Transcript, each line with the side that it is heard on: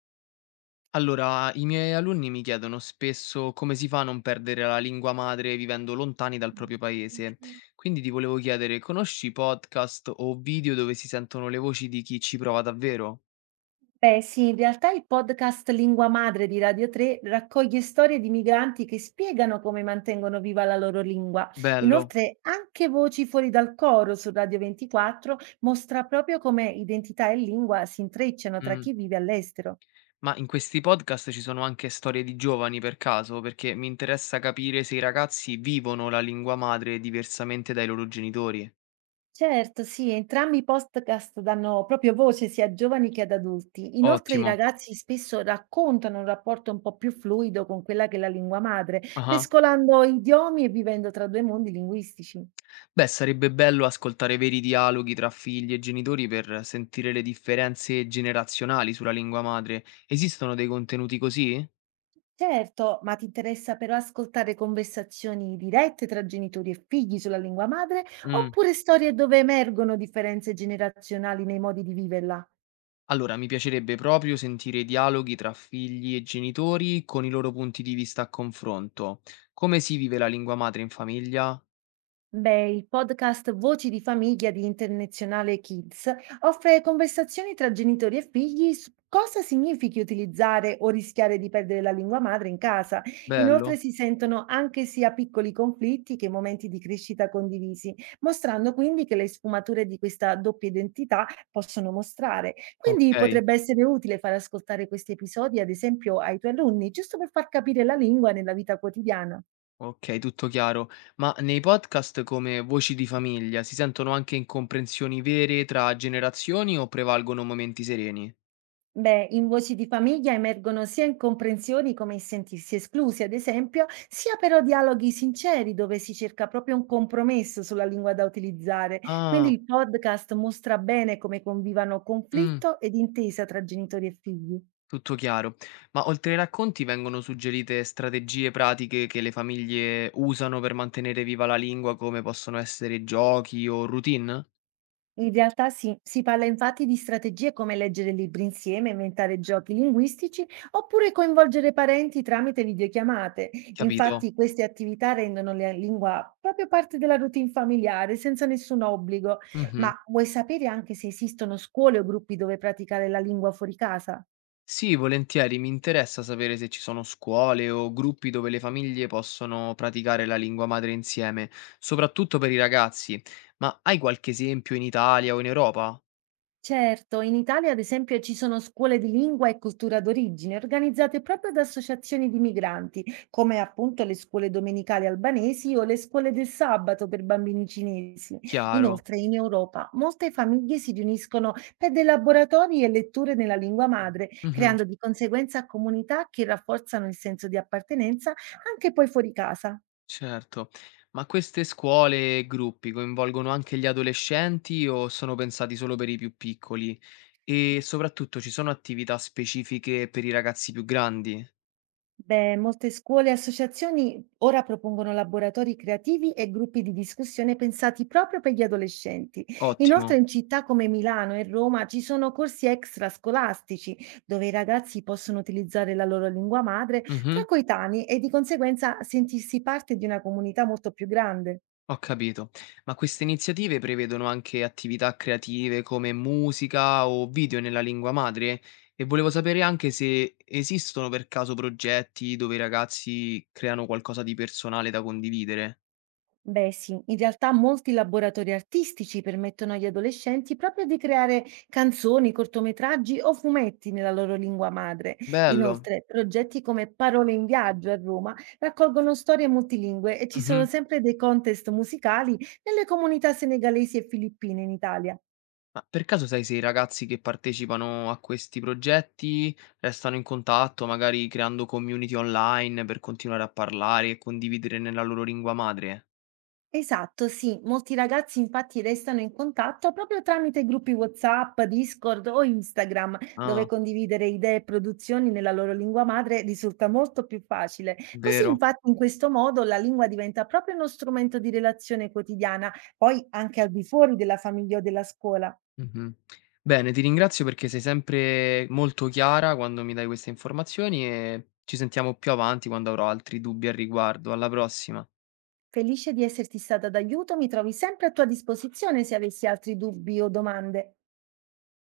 left: Allora, i miei alunni mi chiedono spesso come si fa a non perdere la lingua madre vivendo lontani dal proprio paese. Quindi ti volevo chiedere, conosci podcast o video dove si sentono le voci di chi ci prova davvero?
right: Beh, sì, in realtà il podcast Lingua Madre di Radio 3 raccoglie storie di migranti che spiegano come mantengono viva la loro lingua.
left: Bello.
right: Inoltre, anche Voci fuori dal coro su Radio 24 mostra proprio come identità e lingua si intrecciano tra
left: Mm.
right: chi vive all'estero.
left: Ma in questi podcast ci sono anche storie di giovani per caso, perché mi interessa capire se i ragazzi vivono la lingua madre diversamente dai loro genitori.
right: Certo, sì, entrambi i podcast danno proprio voce sia a giovani che ad adulti. Inoltre i
left: Ottimo.
right: ragazzi spesso raccontano un rapporto un po' più fluido con quella che è la lingua madre,
left: Ah.
right: mescolando idiomi e vivendo tra due mondi linguistici.
left: Beh, sarebbe bello ascoltare veri dialoghi tra figli e genitori per sentire le differenze generazionali sulla lingua madre. Esistono dei contenuti così?
right: Certo, ma ti interessa però ascoltare conversazioni dirette tra genitori e figli sulla lingua madre,
left: Mm.
right: oppure storie dove emergono differenze generazionali nei modi di viverla?
left: Allora, mi piacerebbe proprio sentire i dialoghi tra figli e genitori con i loro punti di vista a confronto. Come si vive la lingua madre in famiglia?
right: Beh, il podcast Voci di famiglia di Internazionale Kids offre conversazioni tra genitori e figli su cosa significhi utilizzare o rischiare di perdere la lingua madre in casa. Inoltre
left: Bello?
right: si sentono anche sia piccoli conflitti che momenti di crescita condivisi, mostrando quindi che le sfumature di questa doppia identità possono mostrare. Quindi
left: Ok,
right: potrebbe essere utile far ascoltare questi episodi, ad esempio, ai tuoi alunni, giusto per far capire la lingua nella vita quotidiana.
left: ok, tutto chiaro. Ma nei podcast come Voci di famiglia si sentono anche incomprensioni vere tra generazioni o prevalgono momenti sereni?
right: Beh, in Voci di famiglia emergono sia incomprensioni come il sentirsi esclusi, ad esempio, sia però dialoghi sinceri dove si cerca proprio un compromesso sulla lingua da utilizzare. Quindi
left: Ah.
right: il podcast mostra bene come convivano
left: Mh,
right: conflitto ed intesa tra genitori e figli.
left: tutto chiaro. Ma oltre ai racconti vengono suggerite strategie pratiche che le famiglie usano per mantenere viva la lingua, come possono essere giochi o routine?
right: In realtà sì, si parla infatti di strategie come leggere libri insieme, inventare giochi linguistici oppure coinvolgere parenti tramite videochiamate.
left: Capito.
right: Infatti queste attività rendono la lingua proprio parte della routine familiare, senza nessun obbligo.
left: Mh-mh.
right: Ma vuoi sapere anche se esistono scuole o gruppi dove praticare la lingua fuori casa?
left: Sì, volentieri, mi interessa sapere se ci sono scuole o gruppi dove le famiglie possono praticare la lingua madre insieme, soprattutto per i ragazzi. Ma hai qualche esempio in Italia o in Europa?
right: Certo, in Italia ad esempio ci sono scuole di lingua e cultura d'origine organizzate proprio da associazioni di migranti, come appunto le scuole domenicali albanesi o le scuole del sabato per bambini cinesi.
left: Chiaro.
right: Inoltre in Europa molte famiglie si riuniscono per dei laboratori e letture nella lingua madre,
left: Mh-mh.
right: creando di conseguenza comunità che rafforzano il senso di appartenenza anche poi fuori casa.
left: Certo. Ma queste scuole e gruppi coinvolgono anche gli adolescenti o sono pensati solo per i più piccoli? E soprattutto ci sono attività specifiche per i ragazzi più grandi?
right: Beh, molte scuole e associazioni ora propongono laboratori creativi e gruppi di discussione pensati proprio per gli adolescenti. Inoltre,
left: Ottimo.
right: in città come Milano e Roma ci sono corsi extrascolastici dove i ragazzi possono utilizzare la loro lingua madre tra
left: Mhm,
right: coetanei e di conseguenza sentirsi parte di una comunità molto più grande.
left: ho capito. Ma queste iniziative prevedono anche attività creative come musica o video nella lingua madre? E volevo sapere anche se esistono per caso progetti dove i ragazzi creano qualcosa di personale da condividere.
right: Beh sì, in realtà molti laboratori artistici permettono agli adolescenti proprio di creare canzoni, cortometraggi o fumetti nella loro lingua madre.
left: Bello.
right: Inoltre, progetti come Parole in Viaggio a Roma raccolgono storie multilingue e ci sono sempre dei contest musicali nelle comunità senegalesi e filippine in Italia.
left: Ma per caso sai se i ragazzi che partecipano a questi progetti restano in contatto, magari creando community online per continuare a parlare e condividere nella loro lingua madre?
right: Esatto, sì, molti ragazzi infatti restano in contatto proprio tramite gruppi WhatsApp, Discord o Instagram, dove
left: Ah,
right: condividere idee e produzioni nella loro lingua madre risulta molto più facile. Così
left: vero.
right: infatti in questo modo la lingua diventa proprio uno strumento di relazione quotidiana, poi anche al di fuori della famiglia o della scuola.
left: Mh-mh. Bene, ti ringrazio perché sei sempre molto chiara quando mi dai queste informazioni e ci sentiamo più avanti quando avrò altri dubbi al riguardo. Alla prossima.
right: Felice di esserti stata d'aiuto, mi trovi sempre a tua disposizione se avessi altri dubbi o domande.